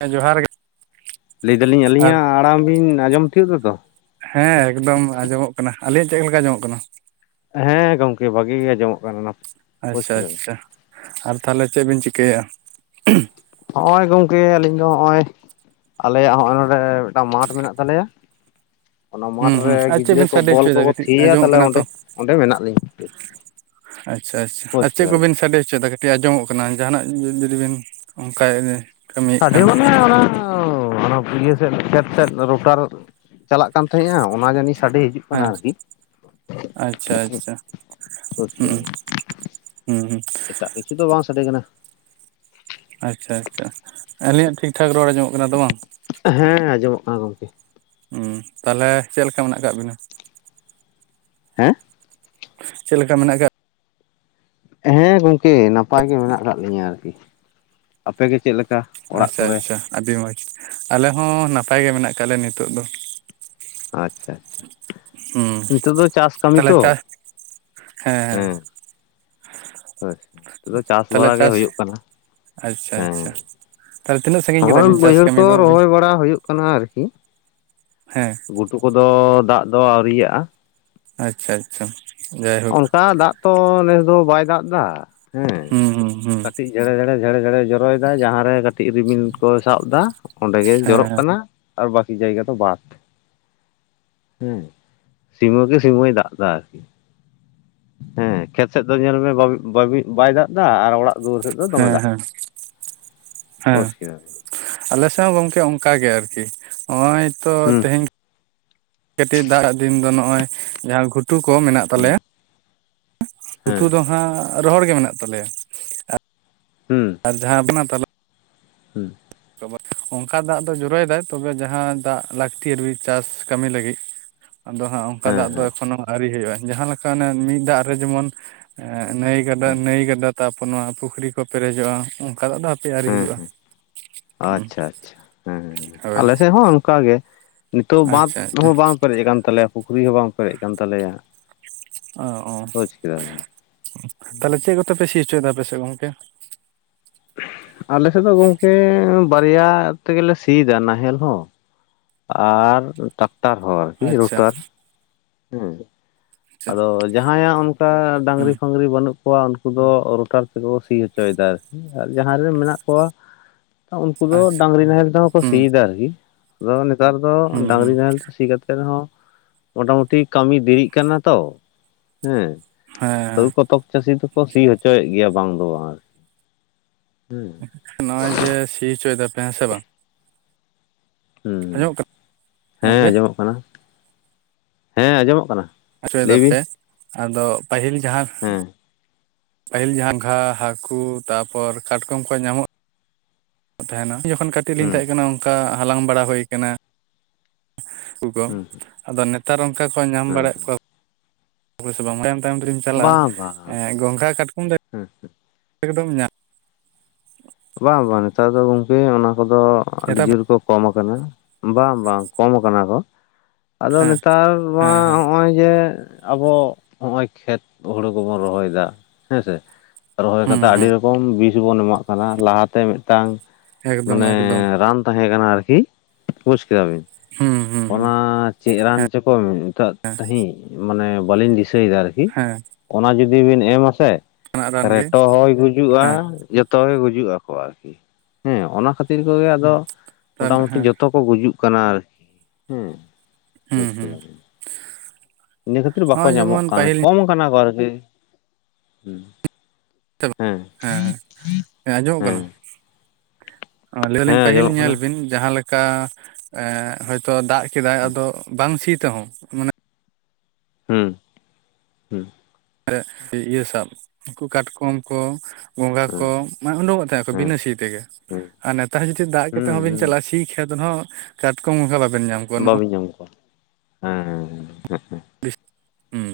ᱦᱮᱸ ᱡᱚᱦᱟᱨ ᱜᱮᱼᱼ ᱞᱟᱹᱭ ᱮᱫᱟ ᱞᱤᱧ ᱟᱹᱞᱤᱧᱟᱜ ᱟᱲᱟᱝ ᱵᱤᱱ ᱟᱸᱡᱚᱢ ᱛᱤᱭᱳ ᱫᱟᱛᱚ ᱦᱮᱸ ᱮᱠᱫᱚᱢ ᱟᱸᱡᱚᱢᱚᱜ ᱠᱟᱱᱟ ᱟᱞᱤᱧᱟᱜ ᱪᱮᱫ ᱞᱮᱠᱟ ᱟᱡᱚᱢᱚᱜ ᱠᱟᱱᱟ ᱦᱮᱸ ᱜᱚᱝᱠᱮ ᱵᱷᱟᱜᱤ ᱜᱮ ᱟᱸᱡᱚᱢᱚᱜ ᱠᱟᱱᱟ ᱯᱚᱥ ᱟᱪᱪᱷᱟ ᱠᱮᱫᱟ ᱵᱤᱱ᱾ ᱟᱪᱪᱷᱟ ᱟᱨ ᱛᱟᱦᱚᱞᱮ ᱪᱮᱫ ᱵᱤᱱ ᱪᱤᱠᱟᱹᱭᱟ ᱦᱚᱸᱜᱼᱚᱭ ᱜᱚᱝᱠᱮ ᱟᱹᱞᱤᱧ ᱫᱚ ᱦᱚᱸᱜᱼᱚᱭ ᱟᱞᱮᱭᱟᱜ ᱱᱚᱜ-ᱚᱭ ᱱᱚᱸᱰᱮ ᱢᱤᱫᱴᱟᱝ ᱢᱟᱴᱷ ᱢᱮᱱᱟᱜ ᱛᱟᱞᱮᱭᱟ ᱚᱱᱟ ᱦᱩᱸ ᱢᱟᱴᱷᱨᱮ ᱦᱩᱸ ᱟᱨ ᱪᱮᱫ ᱜᱤᱫᱽᱨᱟᱹ ᱵᱤᱱ ᱠᱚ ᱥᱟᱰᱮ ᱵᱚᱞ ᱦᱚᱪᱚᱭᱮᱫᱟ ᱠᱚᱠᱚ ᱠᱟᱹᱴᱤᱡ ᱛᱷᱤᱭᱟ ᱟᱸᱡᱚᱢᱚᱜ ᱛᱟᱦᱞᱮ ᱠᱟᱱᱟ ᱚᱸᱰᱮ ᱛᱚ ᱚᱸᱰᱮ ᱢᱮᱱᱟᱜ ᱞᱤᱧᱟ ᱟᱪᱪᱷᱟ ᱟᱪᱪᱷᱟ ᱟᱨ ᱪᱮᱫ ᱠᱚ ᱵᱤᱱ ᱥᱟᱰᱮ ᱦᱚᱪᱚᱭ ᱮᱫᱟ ᱛᱮ ᱟᱸᱡᱚᱢᱚᱜ ᱠᱟᱱᱟ ᱡᱟᱦᱟᱱᱟᱜ ᱡᱩᱫᱤ ᱵᱤᱱ ᱚᱱᱠᱟᱼᱼ ᱥᱟᱰᱮ ᱢᱟᱱᱮ ᱚᱱᱟᱼᱼ [unintelligible] ᱚᱱᱟ ᱤᱭᱟᱹ ᱥᱮᱫ ᱠᱷᱮᱛ ᱥᱮᱫ ᱨᱳᱴᱟᱨ ᱪᱟᱞᱟᱜ ᱠᱟᱱ ᱛᱟᱦᱮᱸᱫᱼᱟ ᱚᱱᱟ ᱡᱟᱹᱱᱤᱡ ᱥᱟᱰᱮ ᱦᱤᱡᱩᱜ ᱦᱮᱸ ᱠᱟᱱᱟ ᱟᱨᱠᱤ᱾ ᱟᱪᱪᱷᱟ ᱟᱪᱪᱷᱟ ᱵᱩᱡᱽ ᱦᱩᱸ ᱠᱮᱫᱟ ᱵᱤᱱ ᱦᱩᱸ ᱦᱩᱸᱼᱼ ᱮᱴᱟᱜ ᱠᱤᱪᱷᱩ ᱫᱚ ᱵᱟᱝ ᱥᱟᱰᱮ ᱠᱟᱱᱟ ᱟᱪᱪᱷᱟ ᱟᱪᱪᱷᱟ ᱟᱹᱞᱤᱧᱟᱜ ᱴᱷᱤᱠ ᱴᱷᱟᱠ ᱨᱚᱲ ᱟᱡᱚᱢᱚᱜ ᱠᱟᱱᱟ ᱛᱚ ᱵᱟᱝ ᱦᱮᱸ ᱟᱸᱡᱚᱢᱚᱜ ᱠᱟᱱᱟ ᱜᱚᱝᱠᱮ [unintelligible] ᱛᱟᱦᱚᱞᱮ ᱪᱮᱫ ᱞᱮᱠᱟ ᱢᱮᱱᱟᱜ ᱟᱠᱟᱜ ᱵᱤᱱᱟ ᱦᱮᱸ ᱪᱮᱫ ᱞᱮᱠᱟ ᱢᱮᱱᱟᱜ ᱟᱠᱟᱫ ᱦᱮᱸ ᱜᱚᱝᱠᱮ ᱱᱟᱯᱟᱭ ᱜᱮ ᱢᱮᱱᱟᱜ ᱟᱠᱟᱫ ᱞᱤᱧᱟᱹ ᱟᱨᱠᱤ ᱟᱯᱮ ᱜᱮ ᱪᱮᱫ ᱞᱮᱠᱟ ᱚᱲᱟᱜ ᱟᱪᱪᱷᱟ ᱠᱚᱨᱮ? ᱟᱪᱪᱷᱟ ᱟᱹᱰᱤ ᱢᱚᱸᱡᱽ ᱟᱞᱮ ᱦᱚᱸ ᱱᱟᱯᱟᱭ ᱜᱮ ᱢᱮᱱᱟᱜ ᱟᱠᱟᱫ ᱞᱮᱭᱟ ᱱᱤᱛᱚᱜ ᱫᱚ ᱟᱪᱪᱷᱟ ᱟᱪᱪᱷᱟ ᱦᱩᱸ ᱱᱤᱛᱳᱜ ᱫᱚ ᱪᱟᱥ ᱠᱟᱹᱢᱤ ᱛᱟᱦᱚᱞᱮ ᱛᱚ ᱪᱟᱥ ᱦᱮᱸ [inaudible] ᱦᱳᱭ ᱱᱤᱛᱚᱜ ᱫᱚ ᱪᱟᱥ ᱵᱟᱲᱟ ᱜᱮ ᱦᱩᱭᱩᱜ ᱠᱟᱱᱟ ᱟᱪᱪᱷᱟ ᱦᱮᱸ ᱟᱪᱪᱷᱟ ᱛᱟᱦᱚᱞᱮ ᱛᱤᱱᱟᱹᱜ ᱥᱟᱺᱜᱤᱧ ᱠᱮᱫᱟ ᱦᱚᱸᱜ-ᱚᱭ ᱵᱤᱱ ᱪᱟᱥ ᱵᱟᱹᱭᱦᱟᱹᱲ ᱠᱚ ᱠᱟᱹᱢᱤ ᱫᱚ ᱟᱹᱵᱤᱱ ᱨᱚᱦᱚᱭ ᱵᱟᱲᱟ ᱦᱩᱭᱩᱜ ᱠᱟᱱᱟ ᱟᱨᱠᱤᱼᱼ ᱦᱮᱸ ᱜᱷᱩᱴᱩ ᱠᱚᱫᱚ ᱫᱟᱜ ᱫᱚ ᱟᱹᱣᱨᱤᱭᱟᱜᱼᱟ ᱟᱪᱪᱷᱟ ᱟᱪᱪᱷᱟ ᱡᱟᱭᱦᱳᱠ ᱚᱱᱠᱟ ᱫᱟᱜ ᱛᱚ ᱱᱮᱥ ᱫᱚ ᱵᱟᱭ ᱫᱟᱜ ᱮᱫᱟ ᱦᱮᱸ ᱦᱩᱸ ᱦᱩᱸ ᱦᱩᱸ ᱠᱟᱴᱤᱡ ᱡᱷᱮᱸᱲᱮᱸ ᱡᱷᱮᱸᱲᱮ ᱡᱚᱨᱚᱭ ᱮᱫᱟ ᱡᱟᱦᱟᱸ ᱨᱮ ᱠᱟᱹᱴᱤᱡ ᱨᱤᱢᱤᱞ ᱠᱚ ᱥᱟᱵ ᱮᱫᱟ ᱚᱸᱰᱮ ᱜᱮ ᱡᱚᱨᱚᱜ ᱦᱮᱸ ᱠᱟᱱᱟ ᱟᱨ ᱵᱟᱠᱤ ᱡᱟᱭᱜᱟ ᱫᱚ ᱵᱟᱫ ᱦᱩᱸ ᱥᱤᱢᱚ ᱠᱤ ᱥᱤᱢᱚᱭ ᱫᱟᱜ ᱮᱫᱟ ᱟᱨᱠᱤ ᱦᱮᱸ ᱠᱷᱮᱛ ᱥᱮᱫ ᱫᱚ ᱧᱮᱞ ᱢᱮ [unintelligible] ᱵᱟᱭ ᱫᱟᱜ ᱮᱫᱟ ᱟᱨ ᱚᱲᱟᱜ ᱫᱩᱣᱟᱹᱨ ᱥᱮᱫ ᱫᱚ ᱫᱚᱢᱮ ᱦᱮᱸ ᱫᱟᱜ ᱦᱮᱸ ᱦᱮᱸ ᱵᱩᱡ ᱠᱮᱫᱟᱢ ᱠᱮᱫᱟᱢ ᱟᱞᱮ ᱥᱮᱫ ᱦᱚᱸ ᱜᱚᱢᱠᱮ ᱚᱱᱠᱟ ᱜᱮ ᱟᱨᱠᱤ ᱱᱚᱜ-ᱚᱭ ᱛᱚ ᱦᱩᱸ ᱛᱮᱦᱮᱧᱼᱼ ᱠᱟᱹᱴᱤᱡ ᱫᱟᱜ ᱫᱤᱱ ᱫᱚ ᱱᱚᱜ-ᱚᱭ ᱡᱟᱦᱟᱸ ᱜᱷᱩᱴᱩ ᱠᱚ ᱢᱮᱱᱟᱜ ᱦᱩᱸ ᱛᱟᱞᱮᱭᱟ ᱦᱮᱸ ᱩᱛᱩ ᱫᱚ ᱦᱟᱸᱜ ᱨᱚᱦᱚᱲ ᱜᱮ ᱢᱮᱱᱟᱜ ᱛᱟᱞᱮᱭᱟ ᱦᱩᱸ ᱟᱨ ᱡᱟᱦᱟᱸ ᱟᱵᱤᱱᱟᱜ ᱛᱟᱞᱟ ᱦᱩᱸ, ᱚᱱᱠᱟ ᱫᱟᱜ ᱫᱚ ᱡᱩᱨᱚᱭ ᱫᱟᱭ, ᱛᱚᱵᱮ ᱡᱟᱦᱟᱸ ᱫᱟᱜ ᱞᱟᱹᱠᱛᱤ ᱟᱨ ᱪᱟᱥ ᱠᱟᱹᱢᱤ ᱞᱟᱹᱜᱤᱫ ᱾ [inaudible] ᱟᱫᱚ ᱦᱟᱸᱜ ᱚᱱᱠᱟ ᱦᱮᱸ ᱫᱟᱜ ᱫᱚ ᱦᱮᱸ ᱮᱠᱷᱚᱱᱳ ᱟᱹᱣᱨᱤ ᱦᱩᱭᱩᱜᱼᱟ ᱾ᱡᱟᱦᱟ ᱞᱮᱠᱟ ᱚᱱᱮ ᱢᱤᱫ ᱫᱟᱜ ᱨᱮ ᱡᱮᱢᱚᱱ ᱱᱟᱹᱭ ᱜᱟᱰᱟ ᱦᱮᱸ ᱱᱟᱹᱭ ᱜᱟᱰᱟ ᱛᱟᱨᱯᱚᱨ ᱱᱚᱣᱟ ᱯᱩᱠᱷᱨᱤ ᱠᱚ ᱯᱮᱨᱮᱡᱚᱜᱟ ᱾ᱚᱱᱠᱟ ᱫᱚᱜ ᱫᱚ ᱦᱟᱯᱮ ᱟᱨᱣᱨᱤ ᱦᱮᱸ ᱦᱤᱡᱩᱜᱼᱟ᱾ ᱦᱮᱸ ᱦᱩᱸ ᱟᱪᱪᱷᱟ ᱟᱪᱪᱷᱟ, ᱦᱳᱭ ᱟᱞᱮᱥᱮᱫ ᱦᱚᱸ ᱚᱱᱠᱟ ᱜᱮ, ᱱᱤᱛᱚᱜ ᱵᱟᱸᱫ ᱟᱪᱪᱷᱟ ᱟᱪᱪᱷᱟ ᱦᱚᱸ ᱵᱟᱝ ᱯᱮᱨᱮᱡ ᱟᱠᱟᱱ ᱛᱟᱞᱮᱭᱟ ᱾ ᱯᱩᱠᱷᱨᱤ ᱦᱚᱸ ᱵᱟᱝ ᱯᱮᱨᱮᱡ ᱟᱠᱟᱱ ᱛᱟᱞᱮᱭᱟ ᱾ ᱚ ᱛᱟᱦᱞᱮ ᱪᱮᱫ ᱠᱚᱛᱮ ᱯᱮ ᱥᱤ ᱦᱚᱪᱚᱭ ᱮᱫᱟ ᱟᱯᱮ ᱥᱮᱫ ᱜᱚᱢᱠᱮ? ᱟᱞᱮ ᱥᱮᱫ ᱫᱚ ᱜᱚᱝᱠᱮ ᱵᱟᱨᱭᱟ ᱛᱮᱜᱮᱞᱮ ᱥᱤᱭ ᱫᱟ ᱱᱟᱦᱮᱞ ᱦᱚᱸ, ᱟᱨ ᱴᱟᱠᱴᱟᱨ ᱦᱚ, ᱟᱨᱠᱤ ᱟᱪᱪᱷᱟ ᱨᱩᱴᱟᱨ ᱦᱮᱸ᱾ ᱟᱪᱪᱷᱟ ᱟᱫᱚ ᱡᱟᱦᱟᱸᱭᱟᱜ ᱚᱱᱠᱟ ᱦᱩᱸ ᱰᱟᱝᱨᱤ ᱯᱷᱟᱝᱨᱤ ᱵᱟᱹᱱᱩᱜ ᱠᱚᱣᱟ ᱩᱱᱠᱩ ᱫᱚ ᱨᱚᱴᱟᱨ ᱛᱮᱠᱚ ᱥᱤ ᱦᱚᱪᱚᱭ ᱫᱟ ᱾ ᱟᱨᱠᱤ ᱟᱨ ᱡᱟᱦᱟᱸ ᱨᱮ ᱢᱮᱱᱟᱜ ᱠᱚᱣᱟ ᱩᱱᱠᱩ ᱫᱚ ᱟᱪᱪᱷᱟ ᱰᱟᱹᱝᱨᱤ ᱱᱟᱦᱮᱞ ᱛᱮᱦᱚᱸ ᱠᱚ ᱦᱩᱸ ᱥᱤᱭ ᱫᱟ, ᱟᱨᱠᱤ ᱟᱫᱚ ᱱᱮᱛᱟᱨ ᱫᱚ ᱦᱩᱸ ᱦᱩᱸ ᱰᱟᱹᱝᱨᱤ ᱱᱟᱦᱮᱞ ᱛᱮ ᱥᱤ ᱠᱟᱛᱮᱜ ᱨᱮᱦᱚᱸ ᱢᱳᱴᱟ ᱢᱩᱴᱤ ᱠᱟᱹᱢᱤ ᱫᱮᱨᱤᱜ ᱠᱟᱱᱟ ᱛᱚ, ᱦᱮᱸ ᱛᱟᱸᱣ ᱦᱮᱸ ᱠᱚᱛᱚᱠ ᱪᱟᱹᱥᱤ ᱫᱚᱠᱚ ᱥᱤ ᱦᱚᱪᱚᱭᱮᱫ ᱜᱮᱭᱟ ᱵᱟᱝ ᱫᱚ ᱵᱟᱝ ᱟᱨᱠᱤ ᱾ ᱦᱚᱜ-ᱚᱭ ᱡᱮ ᱥᱤ ᱦᱚᱪᱚᱭ ᱫᱟᱯᱮ ᱦᱮᱸ ᱥᱮ ᱵᱟᱝ? ᱦᱩᱸ, ᱟᱸᱡᱚᱢᱚᱜ ᱠᱟᱱᱟ ᱦᱮᱸ ᱜᱚᱝᱠᱮ ᱟᱸᱡᱚᱢᱚᱜ ᱠᱟᱱᱟ, ᱦᱮᱸ ᱟᱸᱡᱚᱢᱚᱜ ᱠᱟᱱᱟ ᱾ ᱦᱚᱪᱚᱭ ᱫᱟᱯᱮ ᱟᱫᱚ ᱯᱟᱹᱦᱤᱞ ᱡᱟᱦᱟᱸ ᱦᱮᱸ ᱯᱟᱹᱦᱤᱞ ᱡᱟᱷᱟ ᱜᱷᱟ ᱦᱟᱹᱠᱩ ᱛᱟᱯᱚᱨ ᱠᱟᱴᱠᱚᱢ ᱠᱚ ᱧᱟᱢᱚᱜ ᱛᱟᱦᱮᱱᱟ, ᱡᱚᱠᱷᱚᱱ ᱠᱟᱹᱴᱤᱡ ᱞᱤᱧ ᱦᱩᱸ ᱛᱟᱦᱮᱸ ᱠᱟᱱᱟ ᱚᱱᱠᱟ ᱦᱟᱞᱟᱝ ᱵᱟᱲᱟ ᱦᱩᱭ ᱠᱟᱱᱟ ᱾ ᱠᱩᱠᱚ ᱦᱩᱸ ᱟᱫᱚ ᱱᱮᱛᱟᱨ ᱚᱱᱠᱟ ᱠᱚ ᱧᱟᱢ ᱦᱩᱸ ᱵᱟᱲᱟᱭᱮᱫ ᱠᱚᱣᱟ, ᱛᱟᱭᱚᱢ ᱛᱟᱭᱚᱢ ᱫᱚᱨᱤᱧ ᱪᱟᱞᱟᱜᱼᱟ ᱵᱟᱝ ᱵᱟᱝ ᱜᱚᱝᱜᱷᱟ ᱠᱟᱴᱠᱚᱢ ᱫᱚ ᱦᱮᱸ ᱮᱠᱫᱚᱢ ᱧᱟᱢ ᱵᱟᱝ ᱵᱟᱝ, ᱱᱮᱛᱟᱨ ᱫᱚ ᱜᱚᱝᱠᱮ ᱚᱱᱟ ᱠᱚᱫᱚ ᱟᱹᱰᱤ ᱱᱮᱛᱟᱨ ᱡᱳᱨ ᱠᱚ, ᱠᱚᱢ ᱟᱠᱟᱱᱟ, ᱵᱟᱝ ᱵᱟᱝ, ᱠᱚᱢ ᱟᱠᱟᱱᱟ ᱠᱚ ᱾ ᱟᱫᱚ ᱦᱮᱸ ᱱᱮᱛᱟᱨ ᱢᱟ ᱦᱮᱸ ᱦᱮᱸ ᱦᱚᱜᱚᱭ ᱡᱮ ᱟᱵᱚ ᱦᱚᱜ-ᱚᱭ ᱠᱷᱮᱛ ᱦᱩᱲᱩ ᱠᱚᱵᱚᱱ ᱨᱚᱦᱚᱭ ᱮᱫᱟ ᱦᱮᱸ ᱥᱮ ᱨᱚᱦᱚᱭ ᱦᱩᱸ ᱠᱟᱛᱮᱫ ᱟᱹᱰᱤ ᱦᱩᱸ ᱨᱚᱠᱚᱢ ᱵᱤᱥ ᱵᱚᱱ ᱮᱢᱟᱜ ᱠᱟᱱᱟ ᱾ᱞᱟᱦᱟ ᱛᱮ ᱢᱤᱫᱴᱟᱝ ᱮᱠᱫᱚᱢ ᱢᱟᱱᱮ ᱮᱠᱫᱚᱢ ᱨᱟᱱ ᱛᱟᱦᱮᱸ ᱠᱟᱱᱟ ᱟᱨᱠᱤ, ᱵᱩᱡᱽ ᱠᱮᱫᱟᱵᱤᱱ ᱦᱩᱸ ᱦᱩᱸ ᱦᱩᱸ ᱚᱱᱟ ᱪᱮᱫ ᱨᱟᱱ ᱦᱮᱸ ᱪᱚᱠᱚ ᱢᱮᱛᱟᱜ ᱛᱟᱦᱤᱜ ᱢᱟᱱᱮ ᱵᱟᱞᱤᱧ ᱫᱤᱥᱟᱹᱭ ᱮᱫᱟ ᱟᱨᱠᱤ ᱦᱮᱸ ᱾ ᱚᱱᱟ ᱡᱩᱫᱤ ᱵᱤᱱ ᱮᱢ ᱟᱥᱮ ᱚᱱᱟ ᱨᱟᱱ ᱜᱮ ᱨᱮᱴᱚ ᱦᱚᱭ ᱜᱩᱡᱩᱜᱼᱟ ᱦᱮᱸ ᱡᱚᱛ ᱡᱚᱛᱚ ᱜᱮ ᱜᱩᱡᱩᱜ ᱟᱠᱚ ᱟᱨᱠᱤ᱾ ᱦᱮᱸ ᱚᱱᱟ ᱠᱷᱟᱹᱛᱤᱨ ᱠᱚᱜᱮ ᱟᱫᱚ ᱢᱚᱴ ᱨᱟᱱ ᱢᱩᱴᱤ ᱦᱮᱸ ᱡᱚᱛᱚ ᱠᱚ ᱜᱩᱡᱩᱜ ᱠᱟᱱᱟ ᱟᱨᱠᱤ ᱦᱮᱸ ᱦᱩᱸ ᱵᱩᱥ ᱦᱩᱸ ᱠᱮᱫᱟᱵᱤᱱ ᱾ ᱤᱱᱟᱹ ᱠᱷᱟᱹᱛᱤᱨ ᱵᱟᱠᱚ ᱱᱚᱜᱼᱚᱭ ᱧᱟᱢᱚᱜ ᱡᱮᱢᱚᱱ ᱠᱟᱱᱟ, ᱯᱟᱹᱦᱤᱞ ᱠᱚᱢ ᱠᱟᱱᱟ ᱠᱚ ᱟᱨᱠᱮ ᱦᱩᱸ ᱾ [inaudible] ᱦᱮᱸ ᱟᱸᱡᱚᱢᱚᱜ ᱦᱮᱸ ᱠᱟᱱᱟ ᱾ ᱞᱟᱹᱭ ᱦᱮᱸ ᱫᱟᱞᱤᱧ ᱯᱟᱹᱦᱤᱞ ᱟᱸᱡᱚᱢᱚᱜ ᱧᱮᱞ ᱠᱟᱱᱟ ᱵᱤᱱ ᱡᱟᱦᱟᱸᱞᱮᱠᱟ ᱦᱳᱭ ᱛᱚ ᱫᱟᱜ ᱠᱮᱫᱟᱭ ᱟᱫᱚ ᱵᱟᱝ ᱥᱤ ᱛᱮᱦᱚᱸ ᱢᱟᱱᱮ ᱦᱩᱸ, ᱦᱩᱸ ᱤᱭᱟᱹ ᱥᱟᱵ ᱩᱱᱠᱩ ᱠᱟᱴᱠᱚᱢ ᱠᱚ ᱜᱚᱸᱝᱷᱟ ᱦᱩᱸ ᱠᱚ ᱢᱟᱱᱮ ᱩᱰᱩᱠᱚᱜ ᱛᱟᱦᱮᱱ ᱠᱚ, ᱦᱩᱸ ᱵᱤᱱᱟᱹ ᱥᱤ ᱛᱮᱜᱮ ᱦᱩᱸ ᱾ ᱟᱨ ᱱᱮᱛᱟᱨ ᱡᱩᱫᱤ ᱫᱟᱜ ᱠᱟᱛᱮ ᱦᱩᱸ ᱦᱚᱸᱵᱮᱱ ᱪᱟᱞᱟᱜ-ᱟ ᱦᱩᱸ ᱾ᱥᱤ ᱠᱷᱮᱛ ᱦᱚᱸ ᱠᱟᱴᱠᱚᱢ ᱦᱚ ᱵᱟᱵᱮᱱ ᱧᱟᱢ ᱠᱚᱣᱟ ᱱᱚᱜᱼᱚ ᱵᱟᱵᱤᱱ ᱧᱟᱢ ᱠᱚᱣᱟ, ᱦᱮᱸ ᱦᱮᱸ ᱾ ᱦᱩᱸ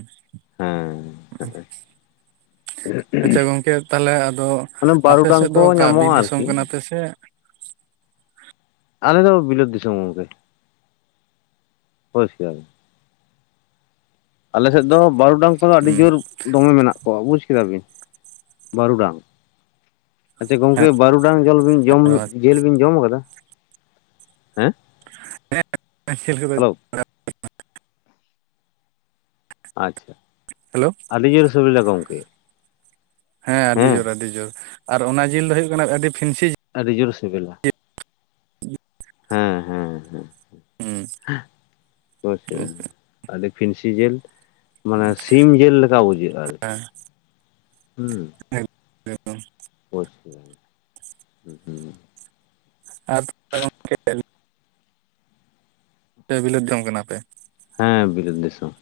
᱾ ᱟᱪᱪᱷᱟ ᱜᱚᱝᱠᱮ ᱛᱟᱦᱞᱮ ᱟᱫᱚ ᱚᱱᱮ ᱟᱯᱮ ᱵᱟᱹᱨᱩᱰᱟᱝ ᱥᱮᱫ ᱫᱚ ᱠᱚ ᱚᱠᱟ ᱵᱤᱨ ᱧᱟᱢᱚᱜᱼᱟ ᱫᱤᱥᱚᱢ ᱟᱨᱠᱤ ᱠᱟᱱᱟᱯᱮ ᱥᱮ ᱟᱞᱮ ᱫᱚ ᱵᱤᱞᱟᱹᱛ ᱫᱤᱥᱚᱢ ᱜᱚᱝᱠᱮ᱾ ᱦᱳᱭ ᱥᱮ᱾ ᱟᱞᱮ ᱥᱮᱫ ᱫᱚ ᱵᱟᱨᱩᱰᱟᱝ ᱠᱚᱦᱚᱸ ᱟᱹᱰᱤ ᱦᱩᱸ ᱡᱳᱨ ᱫᱚᱢᱮ ᱢᱮᱱᱟᱜ ᱠᱚᱣᱟ ᱵᱩᱡᱽ ᱠᱮᱫᱟᱵᱤᱱ ᱵᱟᱨᱩᱰᱟᱝ᱾ ᱟᱪᱪᱷᱟ ᱜᱚᱝᱠᱮ ᱦᱮᱸ ᱵᱟᱨᱩᱰᱟᱝ ᱡᱚᱞ ᱵᱤᱱ ᱡᱚᱢ ᱡᱮᱞ ᱵᱤᱱ ᱡᱚᱢ ᱟᱠᱟᱫᱟ? ᱦᱮᱸ ᱦᱮᱸ [unintelligible] ᱦᱮᱞᱳ ᱟᱪᱪᱷᱟ ᱦᱮᱞᱳ ᱟᱹᱰᱤ ᱡᱳᱨ ᱥᱤᱵᱤᱞᱟ ᱜᱚᱝᱠᱮ ᱾ ᱦᱮᱸ ᱟᱹᱰᱤ ᱡᱳᱨ ᱟᱹᱰᱤ ᱡᱳᱨ ᱟᱨ ᱚᱱᱟ ᱡᱤᱞ ᱫᱚ ᱦᱳᱭᱳᱜ ᱠᱟᱱᱟ ᱟᱹᱰᱤ ᱯᱷᱤᱱᱥᱤ ᱟᱹᱰᱤ ᱡᱳᱨ ᱥᱤᱵᱤᱞᱟ, ᱦᱮᱸ ᱦᱮᱸ ᱦᱮᱸ ᱦᱩᱸ ᱦᱳᱭ ᱥᱮ ᱟᱹᱰᱤ ᱯᱷᱤᱱᱥᱤ ᱡᱮᱹᱞ᱾ ᱢᱟᱱᱮ ᱥᱤᱢ ᱡᱮᱹᱞ ᱞᱮᱠᱟ ᱵᱩᱡᱷᱟᱹᱜᱼᱟ ᱟᱨᱠᱤ ᱦᱩᱸ᱾ ᱮᱠ-ᱮᱠᱫᱚᱢ ᱾ [unintelligible] ᱦᱩᱸ ᱦᱩᱸ᱾ ᱟᱨ [unintelligible] ᱥᱮ ᱵᱤᱞᱟᱹᱛ ᱡᱚᱝ ᱠᱟᱱᱟᱯᱮ? ᱦᱮᱸ ᱵᱤᱞᱟᱹᱛ ᱫᱤᱥᱚᱢ᱾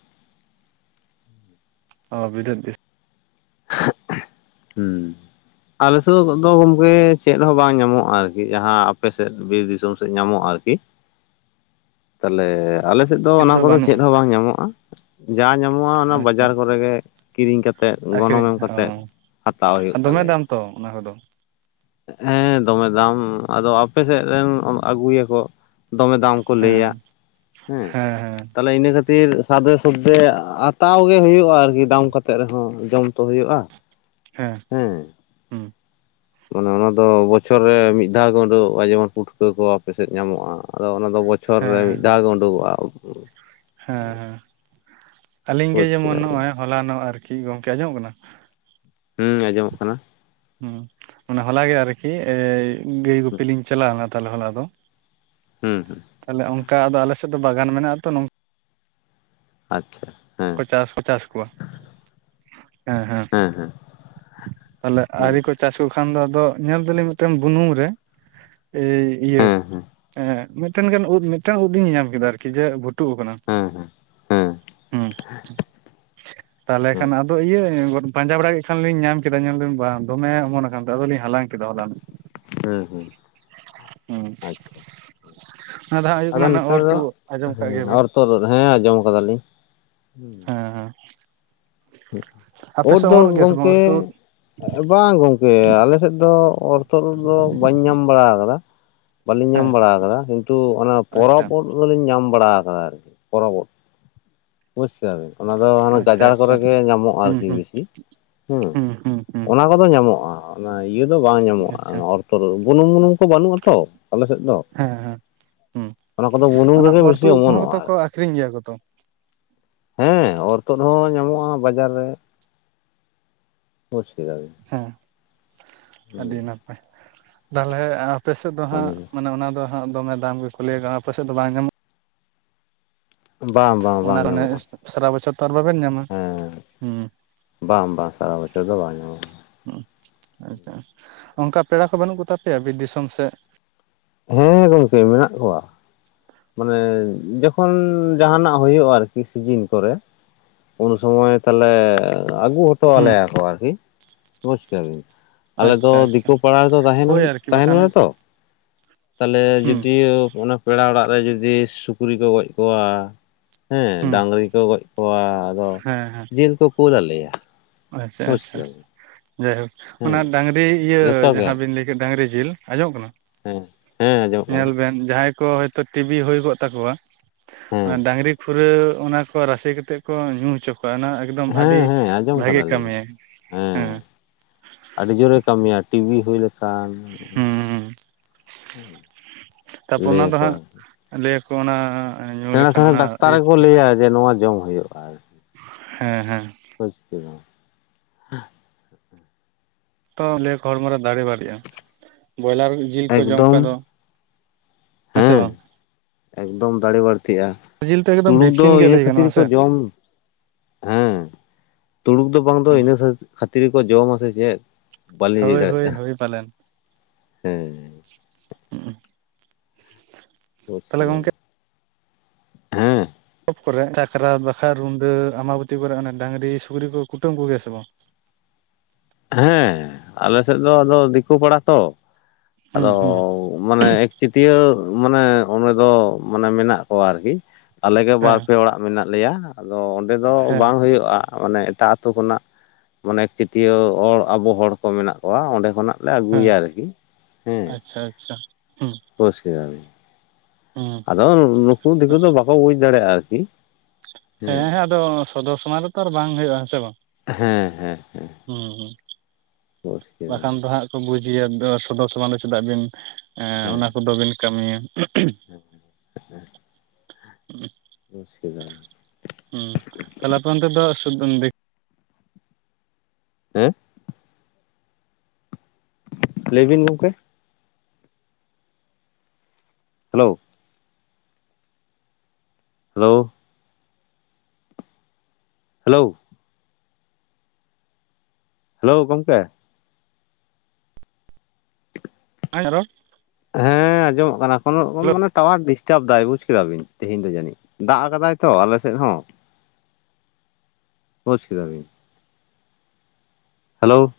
ᱚ ᱵᱤᱞᱟᱹᱛ ᱜᱮ ᱾ [unintelligible] ᱦᱩᱸ᱾ ᱟᱞᱮ ᱥᱮᱫ ᱫᱚ ᱜᱚᱝᱠᱮ ᱪᱮᱫ ᱦᱚᱸ ᱵᱟᱝ ᱧᱟᱢᱚᱜᱼᱟ ᱟᱨᱠᱤ᱾ ᱡᱟᱦᱟᱸ ᱟᱯᱮ ᱥᱮᱫ ᱵᱤᱨ ᱫᱤᱥᱚᱢ ᱥᱮᱫ ᱧᱟᱢᱚᱜᱼᱟ ᱟᱨᱠᱤ᱾ ᱛᱟᱦᱞᱮ ᱟᱞᱮ ᱥᱮᱫ ᱫᱚ ᱚᱱᱟ ᱠᱚᱫᱚ ᱪᱮᱫ ᱦᱚᱸ ᱵᱟᱝ ᱧᱟᱢᱚᱜᱼᱟ᱾ ᱡᱟ ᱧᱟᱢᱚᱜᱼᱟ ᱚᱱᱟ ᱟᱪᱪᱷᱟ ᱵᱟᱡᱟᱨ ᱠᱚᱨᱮ ᱜᱮ ᱠᱤᱨᱤᱧ ᱠᱟᱛᱮᱜ ᱜᱚᱱᱚᱝ ᱟᱹᱠᱷᱨᱤᱧ ᱮᱢ ᱚ ᱠᱟᱛᱮᱜ᱾ ᱦᱟᱛᱟᱣ ᱦᱳᱭᱳᱜ ᱫᱚᱢᱮ ᱫᱟᱢ ᱛᱚ ᱚᱱᱟ ᱠᱚᱫᱚ᱾ ᱦᱮᱸ ᱫᱚᱢᱮ ᱫᱟᱢ ᱟᱫᱚ ᱟᱯᱮ ᱥᱮᱫ ᱨᱮᱱ ᱟᱹᱜᱩᱭᱟᱠᱚ ᱫᱚᱢᱮ ᱫᱟᱢ ᱠᱚ ᱞᱟᱹᱭᱟ ᱦᱮᱸ ᱦᱮᱸ ᱛᱟᱦᱞᱮ ᱤᱱᱟᱹ ᱠᱷᱟᱹᱛᱤᱨ ᱥᱟᱫᱮ ᱥᱚᱫᱫᱮ ᱦᱟᱛᱟᱣ ᱜᱮ ᱦᱩᱭᱩᱜᱼᱟ ᱟᱨᱠᱤ ᱫᱟᱢ ᱠᱟᱛᱮ ᱨᱮᱦᱚᱸ ᱡᱚᱢ ᱛᱚ ᱦᱩᱭᱩᱜᱼᱟ᱾ ᱦᱮᱸ᱾ ᱦᱮᱸᱻ᱾ ᱦᱩᱸ ᱢᱟᱱᱮ ᱚᱱᱟ ᱫᱚ ᱵᱚᱪᱷᱚᱨ ᱨᱮ ᱢᱤᱫ ᱫᱷᱟᱣ ᱜᱮ ᱩᱰᱩᱠᱚᱜᱼᱟ, ᱡᱮᱢᱚᱱ ᱯᱩᱴᱠᱟᱹ ᱠᱚ ᱟᱯᱮ ᱥᱮᱫ ᱧᱟᱢᱚᱜᱼᱟ᱾ ᱟᱫᱚ ᱚᱱᱟ ᱫᱚ ᱵᱚᱪᱷᱚᱨ ᱦᱮᱸ ᱨᱮ ᱦᱮᱸ ᱢᱤᱫ ᱫᱷᱟᱣ ᱜᱮ ᱳᱰᱳᱠᱚᱜᱼᱟ᱾ ᱦᱮᱸ ᱟᱹᱞᱤᱧ ᱜᱮ ᱵᱩᱡᱽ ᱠᱮᱫᱟ ᱡᱮᱢᱚᱱ ᱵᱤᱱ ᱱᱚᱸᱜᱼᱚᱭ ᱦᱚᱞᱟᱱᱚᱜ ᱟᱨᱠᱤ ᱜᱚᱝᱠᱮ ᱟᱸᱡᱚᱢᱚᱜ ᱠᱟᱱᱟ? ᱦᱩᱸ ᱟᱸᱡᱚᱢᱚᱜ ᱠᱟᱱᱟ᱾ ᱦᱩᱸ ᱚᱱᱟ ᱦᱚᱞᱟ ᱜᱮ ᱟᱨᱠᱤ ᱜᱟᱹᱭ ᱜᱩᱯᱤ ᱞᱤᱧ ᱪᱟᱞᱟᱣ ᱞᱮᱱᱟ ᱛᱟᱦᱞᱮ ᱦᱚᱞᱟ ᱫᱚ᱾ ᱦᱩᱸ ᱦᱩᱸ᱾ ᱛᱟᱦᱞᱮ ᱚᱝᱠᱟ ᱟᱫᱚ ᱟᱞᱮ ᱥᱮᱫ ᱫᱚ ᱵᱟᱜᱟᱱ ᱢᱮᱱᱟᱜᱼᱟ ᱛᱚ ᱱᱚᱝ ᱟᱪᱪᱷᱟ ᱦᱮᱸ᱾ ᱪᱟᱥ ᱠᱚ ᱪᱟᱥ ᱠᱚᱣᱟ ᱦᱮᱸ ᱦᱮᱸ᱾ ᱛᱟᱦᱞᱮ ᱦᱩᱸ ᱟᱣᱨᱤ ᱠᱚ ᱪᱟᱥ ᱠᱚ ᱠᱷᱟᱱ ᱫᱚ ᱟᱫᱚ ᱧᱮᱞ ᱫᱟᱞᱤᱧ ᱢᱤᱫᱴᱮᱱ ᱵᱩᱱᱩᱢ ᱨᱮ ᱮᱭ ᱤᱭᱟᱹ ᱦᱮᱸ ᱦᱮᱸ ᱮᱸ ᱢᱤᱫᱴᱮᱱ ᱜᱟᱱ ᱩᱫ ᱢᱤᱫᱴᱟᱝ ᱩᱫ ᱞᱤᱧ ᱧᱮᱧᱟᱢ ᱠᱮᱫᱟ ᱟᱨᱠᱤ ᱡᱮ ᱵᱷᱩᱴᱩᱜ ᱟᱠᱟᱱᱟ᱾ ᱦᱮᱸ ᱦᱮᱸ ᱦᱮᱸ᱾ ᱦᱩᱸ ᱛᱟᱦᱞᱮ ᱠᱷᱟᱱ ᱟᱪᱪᱷᱟ ᱟᱫᱚ ᱤᱭᱟᱹ ᱯᱟᱸᱡᱟ ᱵᱟᱲᱟ ᱠᱮᱫ ᱠᱷᱟᱱ ᱞᱤᱧ ᱧᱟᱢ ᱠᱮᱫᱟ, ᱧᱮᱞ ᱫᱟᱞᱤᱧ ᱵᱟᱝ ᱫᱚᱢᱮ ᱚᱢᱚᱱ ᱟᱠᱟᱱᱛᱮ ᱟᱫᱚ ᱞᱤᱧ ᱦᱟᱞᱟᱝ ᱠᱮᱫᱟ ᱦᱚᱞᱟᱱᱚᱜ᱾ ᱦᱮᱸ ᱦᱮᱸ ᱦᱩᱸ᱾ ᱟᱪᱪᱷᱟ ᱚᱱᱟ ᱫᱚ ᱦᱟᱸᱜ ᱦᱩᱭᱩᱜ ᱟᱫᱚ ᱠᱟᱱᱟ ᱱᱚᱣᱟ ᱱᱮᱛᱟᱨ ᱫᱚ ᱚᱨᱛᱩᱜ ᱩᱫ ᱟᱸᱡᱚᱢ ᱠᱟᱜ ᱦᱮᱸ ᱜᱮᱭᱟᱵᱤᱱ᱾ ᱚᱨ ᱦᱮᱸ ᱟᱸᱡᱚᱢ ᱠᱟᱫᱟᱞᱤᱧ᱾ ᱦᱮᱸ ᱦᱮᱸ᱾ ᱟᱯᱮ ᱳᱫ ᱥᱮᱫ ᱫᱚ ᱚᱢᱚᱱᱚᱜ ᱜᱮᱭᱟ ᱥᱮ ᱵᱟᱝ ᱜᱚᱝᱠᱮ᱾ ᱩᱨᱛᱩᱫ ᱵᱟᱝ ᱜᱚᱝᱠᱮ ᱟᱞᱮ ᱥᱮᱫ ᱫᱚ ᱚᱨᱛᱳᱫ ᱳᱫ ᱫᱚ ᱵᱟᱹᱧ ᱧᱟᱢ ᱵᱟᱲᱟ ᱟᱠᱟᱫᱟ᱾ ᱵᱟᱹᱞᱤᱧ ᱧᱟᱢ ᱦᱮᱸ ᱵᱟᱲᱟ ᱟᱠᱟᱫᱟ ᱠᱤᱱᱛᱩ ᱚᱱᱟ ᱟᱪᱪᱷᱟ ᱯᱚᱨᱚᱵ ᱳᱫ ᱫᱚᱞᱤᱧ ᱧᱟᱢ ᱵᱟᱲᱟ ᱟᱠᱟᱫᱟ ᱟᱨᱠᱤ ᱯᱚᱨᱚᱵᱽ ᱳᱫ᱾ ᱵᱩᱡᱽ ᱠᱮᱫᱟᱵᱤᱱ ᱚᱱᱟ ᱫᱚ ᱦᱟᱱᱮ ᱟᱪᱪᱷᱟ ᱜᱟᱡᱟᱲ ᱟᱪᱪᱷᱟ ᱠᱚᱨᱮ ᱜᱮ ᱧᱟᱢᱚᱜ-ᱟ ᱦᱩᱸ ᱟᱨᱠᱤ ᱦᱩᱸ ᱵᱮᱥᱤ ᱦᱩᱸ᱾ ᱦᱩᱸ ᱦᱩᱸ ᱚᱱᱟ ᱠᱚᱫᱚ ᱧᱟᱢᱚᱜ-ᱟ᱾ ᱚᱱᱟ ᱤᱭᱟᱹ ᱫᱚ ᱵᱟᱝ ᱧᱟᱢᱚᱜ-ᱟ ᱟᱪᱪᱷᱟ ᱚᱱᱟ ᱚᱨᱛᱩᱫ ᱤᱝ, ᱵᱩᱱᱩᱢ-ᱢᱩᱱᱩᱢ ᱠᱚ ᱵᱟᱹᱱᱩᱜ-ᱟ ᱛᱚ ᱟᱞᱮᱥᱮᱫ ᱫᱚ᱾ ᱦᱮᱸ ᱦᱮᱸ ᱦᱩᱸ, ᱚᱱᱟ ᱠᱚᱫᱚ ᱵᱩᱱᱩᱢ ᱚᱱᱟ ᱨᱮᱜᱮ ᱵᱮᱥᱤ ᱚᱨᱛᱩᱫ ᱠᱚᱦᱚᱸ ᱚᱢᱚᱱᱚᱜᱼᱟ ᱛᱚᱠᱚ ᱟᱨᱠᱤ᱾ ᱟᱠᱷᱨᱤᱧ ᱜᱮᱭᱟ ᱠᱚᱛᱚ? ᱦᱮᱸ ᱚᱨ ᱛᱩᱫ ᱦᱚᱸ ᱧᱟᱢᱚᱜ-ᱟ ᱵᱟᱡᱟᱨ ᱨᱮ᱾ ᱵᱩᱡᱽ ᱠᱮᱫᱟᱵᱮᱱ᱾ ᱦᱮᱸ ᱟᱹᱰᱤ ᱱᱟᱯᱟᱭ ᱛᱟᱦᱞᱮ, ᱟᱨ ᱟᱯᱮ ᱥᱮᱫ ᱫᱚ ᱦᱟᱸᱜ ᱢᱟᱱᱮ ᱚᱱᱟ ᱫᱚ ᱦᱟᱸᱜ ᱫᱚᱢᱮ ᱫᱟᱢ ᱜᱮ ᱠᱚ ᱞᱟᱹᱭᱟ, ᱟᱯᱮ ᱥᱮᱫ ᱫᱚ ᱵᱟᱝ ᱧᱟᱢᱚᱜ-ᱟ? ᱵᱟᱝ ᱵᱟᱝ ᱚᱱᱟ ᱵᱟᱝ ᱧᱟᱢᱚᱜᱼᱟ ᱨᱟᱱᱮᱥ ᱥᱟᱨᱟ ᱵᱚᱪᱷᱚᱨ ᱛᱚ ᱟᱨ ᱵᱟᱵᱮᱱ ᱧᱟᱢᱟ ᱦᱮᱸ ᱦᱩᱸ᱾ ᱵᱟᱝ ᱵᱟᱝ ᱥᱟᱨᱟ ᱵᱚᱪᱷᱚᱨ ᱫᱚ ᱵᱟᱝ ᱧᱟᱢᱚᱜ-ᱟ᱾ ᱦᱩᱸ, ᱟᱪᱪᱷᱟ, ᱚᱝᱠᱟ ᱯᱮᱲᱟ ᱠᱚ ᱵᱟᱹᱱᱩᱜ ᱠᱚ ᱛᱟᱯᱮᱭᱟ ᱵᱤᱨ ᱫᱤᱥᱚᱢ ᱥᱮᱫ? ᱦᱮᱸ ᱜᱚᱝᱠᱮ ᱢᱮᱱᱟᱜ ᱠᱚᱣᱟ᱾ ᱢᱟᱱᱮ ᱡᱚᱠᱷᱚᱱ ᱡᱟᱸᱦᱟᱱᱟᱜ ᱦᱩᱭᱩᱜ-ᱟ ᱟᱨᱠᱤ ᱥᱤᱡᱤᱱ ᱠᱚᱨᱮ᱾ ᱩᱱ ᱥᱚᱢᱚᱭ ᱛᱟᱦᱞᱮ ᱟᱹᱜᱩ ᱦᱩᱸ ᱦᱚᱴᱚᱣᱟᱞᱮᱭᱟ ᱠᱚ ᱟᱨᱠᱤ ᱵᱩᱡᱽ ᱠᱮᱫᱟᱵᱤᱱ᱾ ᱟᱞᱮ ᱫᱚ ᱟᱪᱪᱷᱟ ᱟᱪᱪᱷᱟ ᱫᱤᱠᱩ ᱯᱟᱲᱟ ᱨᱮᱫᱚ ᱛᱟᱸᱦᱮᱱ, ᱦᱳᱭ ᱟᱨᱠᱤ ᱵᱟᱠᱷᱟᱱ ᱛᱟᱸᱦᱮᱱᱟᱞᱮ ᱛᱚ᱾ ᱛᱟᱦᱞᱮ ᱦᱩᱸ ᱡᱩᱫᱤ ᱚᱱᱟ ᱯᱮᱲᱟ ᱚᱲᱟᱜ ᱨᱮ ᱡᱩᱫᱤ ᱥᱩᱠᱨᱤ ᱠᱚ ᱜᱚᱡ ᱠᱚᱣᱟ ᱦᱮᱸ ᱦᱩᱸ ᱰᱟᱝᱨᱤ ᱠᱚ ᱜᱚᱡ ᱠᱚᱣᱟ ᱟᱫᱚ ᱦᱮᱸ ᱡᱤᱞ ᱠᱚ ᱠᱳᱞᱟᱞᱮᱭᱟ᱾ ᱟᱪᱪᱷᱟ ᱟᱪᱪᱷᱟ, ᱡᱟᱭᱦᱳᱠ ᱚᱱᱟ ᱦᱮᱸ ᱰᱟᱝᱨᱤ ᱤᱭᱟᱹ ᱡᱚᱛᱚ ᱜᱮ ᱡᱟᱦᱟᱸ ᱵᱤᱱ ᱞᱟᱹᱭ ᱠᱮᱫ ᱰᱟᱝᱨᱤ ᱡᱤᱞ᱾ ᱟᱸᱡᱚᱢᱚᱜ ᱠᱟᱱᱟ? ᱦᱮᱸ᱾ ᱦᱮᱸ ᱟᱸᱡᱚᱢᱚᱜ ᱠᱟᱱᱟ ᱧᱮᱞ ᱵᱮᱱ ᱡᱟᱦᱟᱸᱭ ᱠᱚ ᱦᱚᱭᱛᱳ ᱴᱤᱵᱤ ᱦᱩᱭ ᱠᱚᱜ ᱛᱟᱠᱚᱣᱟ ᱦᱮᱸ ᱚᱱᱟ ᱰᱟᱝᱨᱤ ᱠᱷᱩᱨᱟᱹ ᱚᱱᱟ ᱠᱚ ᱨᱟᱥᱮ ᱠᱟᱛᱮᱜ ᱠᱚ ᱧᱩ ᱦᱚᱪᱚ ᱠᱚᱣᱟ᱾ ᱚᱱᱟ ᱮᱠᱫᱚᱢ ᱦᱮᱸ ᱟᱹᱰᱤ ᱦᱮᱸ ᱟᱸᱡᱚᱢ ᱵᱷᱟᱜᱤ ᱠᱟᱫᱟᱞᱤᱧ ᱠᱟᱹᱢᱤᱭᱟᱭ ᱦᱮᱸ᱾ ᱟᱹᱰᱤ ᱡᱳᱨᱮ ᱠᱟᱹᱢᱤᱭᱟ ᱴᱤᱵᱤ ᱦᱩᱭ ᱞᱮᱠᱷᱟᱱ᱾ ᱦᱩᱸ ᱦᱩᱸ ᱦᱩᱸ᱾ ᱛᱟᱯᱚᱨ ᱚᱱᱟ ᱫᱚ ᱦᱟᱸᱜ ᱞᱟᱹᱭᱟᱠᱚ ᱚᱱᱟ ᱧᱩ ᱥᱮᱬᱟ ᱞᱮᱠᱷᱟᱱ ᱥᱮᱬᱟ ᱚᱱᱟ ᱰᱟᱠᱛᱟᱨ ᱤᱭᱟᱹ ᱜᱮᱠᱚ ᱞᱟᱹᱭᱟ ᱡᱮ ᱱᱚᱣᱟ ᱡᱚᱢ ᱦᱩᱭᱩᱜ-ᱟ᱾ ᱦᱮᱸ ᱦᱮᱸ᱾ ᱦᱳᱭᱛᱳ᱾ ᱛᱚ ᱞᱟᱹᱭᱟᱠᱚ ᱦᱚᱲᱢᱚ ᱨᱮ ᱫᱟᱨᱮ ᱵᱟᱹᱲᱤᱜ-ᱟ ᱵᱚᱭᱞᱟᱨ ᱡᱤᱞ ᱠᱚ ᱡᱚᱢ ᱮᱠᱫᱚᱢ ᱠᱷᱟᱱ ᱫᱚ ᱦᱮᱸ ᱥᱮ ᱵᱟᱝ᱾ ᱮᱠᱫᱚᱢ ᱫᱟᱲᱮ ᱵᱟᱹᱲᱛᱤᱜ-ᱟ, ᱡᱤᱞ ᱛᱚ ᱮᱠᱫᱚᱢ ᱛᱩᱲᱩᱠ ᱫᱚ ᱵᱷᱮᱠᱥᱤᱱ ᱜᱮ ᱤᱱᱟᱹ ᱞᱟᱹᱭ ᱠᱷᱟᱹᱛᱤᱨ ᱜᱟᱱᱚᱜᱼᱟ ᱜᱮᱠᱚ ᱥᱮ ᱡᱚᱢ᱾ ᱦᱮᱸ ᱛᱩᱲᱩᱠ ᱫᱚ ᱵᱟᱝ ᱫᱚ ᱦᱩᱸ ᱤᱱᱟᱹ ᱠᱷᱟᱹᱛ, ᱠᱷᱟᱹᱛᱤᱨ ᱜᱮᱠᱚ ᱡᱚᱢᱟᱥᱮ ᱪᱮᱫ? ᱵᱟᱹᱞᱤᱧ ᱦᱳᱭ ᱦᱳᱭ ᱦᱳᱭ ᱯᱟᱞᱮᱱ᱾ ᱦᱩᱸ᱾ ᱵᱮᱥ ᱛᱟᱦᱚᱞᱮ ᱜᱚᱝᱠᱮ ᱜᱮᱭᱟᱢ? ᱦᱮᱸ᱾ ᱯᱚᱵ ᱠᱚᱨᱮ ᱥᱟᱠᱨᱟᱛ ᱵᱟᱠᱷᱨᱟ ᱨᱩᱸᱰᱟᱹ ᱟᱢᱟᱵᱚᱛᱤ ᱠᱚᱨᱮ ᱚᱱᱮ ᱰᱟᱝᱨᱤ ᱥᱩᱠᱨᱤ ᱠᱚ ᱠᱩᱴᱟᱹᱢ ᱠᱚᱜᱮᱭᱟ ᱥᱮ ᱵᱟᱝ? ᱦᱮᱸ ᱟᱞᱮ ᱥᱮᱫ ᱫᱚ ᱟᱫᱚ ᱫᱤᱠᱩ ᱯᱟᱲᱟ ᱛᱚ ᱦᱩᱸ ᱟᱫᱚ ᱦᱩᱸ ᱢᱟᱱᱮ ᱮᱠᱪᱟᱹᱴᱤᱭᱟᱹ ᱢᱟᱱᱮ ᱚᱸᱰᱮ ᱫᱚ ᱢᱟᱱᱮ ᱢᱮᱱᱟᱜ ᱠᱚᱣᱟ ᱟᱨᱠᱤ᱾ ᱟᱞᱮ ᱜᱮ ᱵᱟᱨ ᱦᱮᱸ ᱯᱮ ᱚᱲᱟᱜ ᱢᱮᱱᱟᱜ ᱞᱮᱭᱟ ᱟᱫᱚ ᱚᱸᱰᱮ ᱫᱚ ᱦᱮᱸ ᱵᱟᱝ ᱦᱩᱭᱩᱜ-ᱟ᱾ ᱢᱟᱱᱮ ᱮᱴᱟᱜ ᱟᱛᱳ ᱠᱷᱚᱱᱟᱜ ᱢᱟᱱᱮ ᱮᱠ ᱪᱟᱹᱴᱭᱟᱹ ᱦᱚᱲ ᱟᱵᱚ ᱦᱚᱲ ᱠᱚ ᱢᱮᱱᱟᱜ ᱠᱚᱣᱟ ᱚᱸᱰᱮ ᱠᱷᱚᱱᱟᱜ ᱞᱮ ᱦᱮᱸ ᱟᱹᱜᱩᱭᱟ ᱟᱨᱠᱤ ᱟᱪᱪᱷᱟ ᱟᱪᱪᱷᱟ ᱦᱩᱸ ᱵᱩᱡᱷ ᱠᱮᱫᱟᱵᱤᱱ [unintelligible] ᱟᱫᱚ ᱱᱩᱠᱩ ᱫᱤᱠᱩ ᱫᱚ ᱵᱟᱠᱚ ᱵᱩᱡᱽ ᱫᱟᱲᱮᱭᱟᱜᱼᱟ ᱟᱨᱠᱤ ᱦᱮᱸ ᱦᱮᱸ ᱟᱫᱚ ᱥᱚᱫᱚᱨ ᱥᱟᱢᱚᱝ ᱨᱮᱛᱚ ᱟᱨ ᱵᱟᱝ ᱦᱩᱭᱩᱜᱼᱟ ᱦᱮᱸ ᱥᱮ ᱵᱟᱝ? ᱦᱮᱸ ᱦᱮᱸ ᱦᱮᱸ ᱦᱩᱸ ᱦᱩᱸ ᱵᱟᱠᱷᱟᱱ ᱞᱤᱧ ᱫᱚ ᱦᱟᱸᱜ ᱠᱚ ᱵᱩᱡᱮᱭᱟ ᱥᱚᱫᱚᱨ ᱥᱚᱢᱟᱱ ᱫᱚ ᱪᱮᱫᱟᱜ ᱵᱤᱱ ᱮᱸ ᱦᱮᱸ ᱚᱱᱟ ᱠᱚᱫᱚ ᱵᱤᱱ ᱠᱟᱹᱢᱤᱭᱟ [unintelligible] ᱵᱩᱡᱽ ᱠᱮᱫᱟᱢ ᱦᱩᱸ ᱛᱟᱞᱦᱮ ᱟᱯᱮ ᱚᱱᱛᱮ ᱫᱚ [unintelligible] ᱦᱮᱸ? ᱞᱟᱹᱭ ᱵᱤᱱ ᱜᱚᱝᱠᱮ ᱦᱮᱞᱳ ᱦᱮᱞᱳ ᱦᱮᱞᱳ ᱦᱮᱞᱳ ᱜᱚᱝᱠᱮ [unintelligible] ᱨᱚᱲ ᱦᱮᱸ ᱟᱸᱡᱚᱢᱚᱜ ᱠᱟᱱᱟ ᱠᱚᱱᱳ ᱨᱚᱠᱚᱢ ᱢᱟᱱᱮ ᱴᱟᱣᱟᱨ ᱵᱤᱥ ᱴᱟᱵ ᱫᱟᱭ ᱵᱩᱡ ᱠᱮᱫᱟ ᱵᱤᱱ ᱛᱮᱦᱮᱧ ᱫᱚ ᱡᱟᱹᱱᱤᱡ ᱫᱟᱜ ᱠᱟᱫᱟᱭ ᱛᱚ ᱟᱞᱮ ᱥᱮᱫ ᱦᱚᱸ ᱵᱩᱡᱽ ᱠᱮᱫᱟ ᱵᱤᱱ ᱦᱮᱞᱳ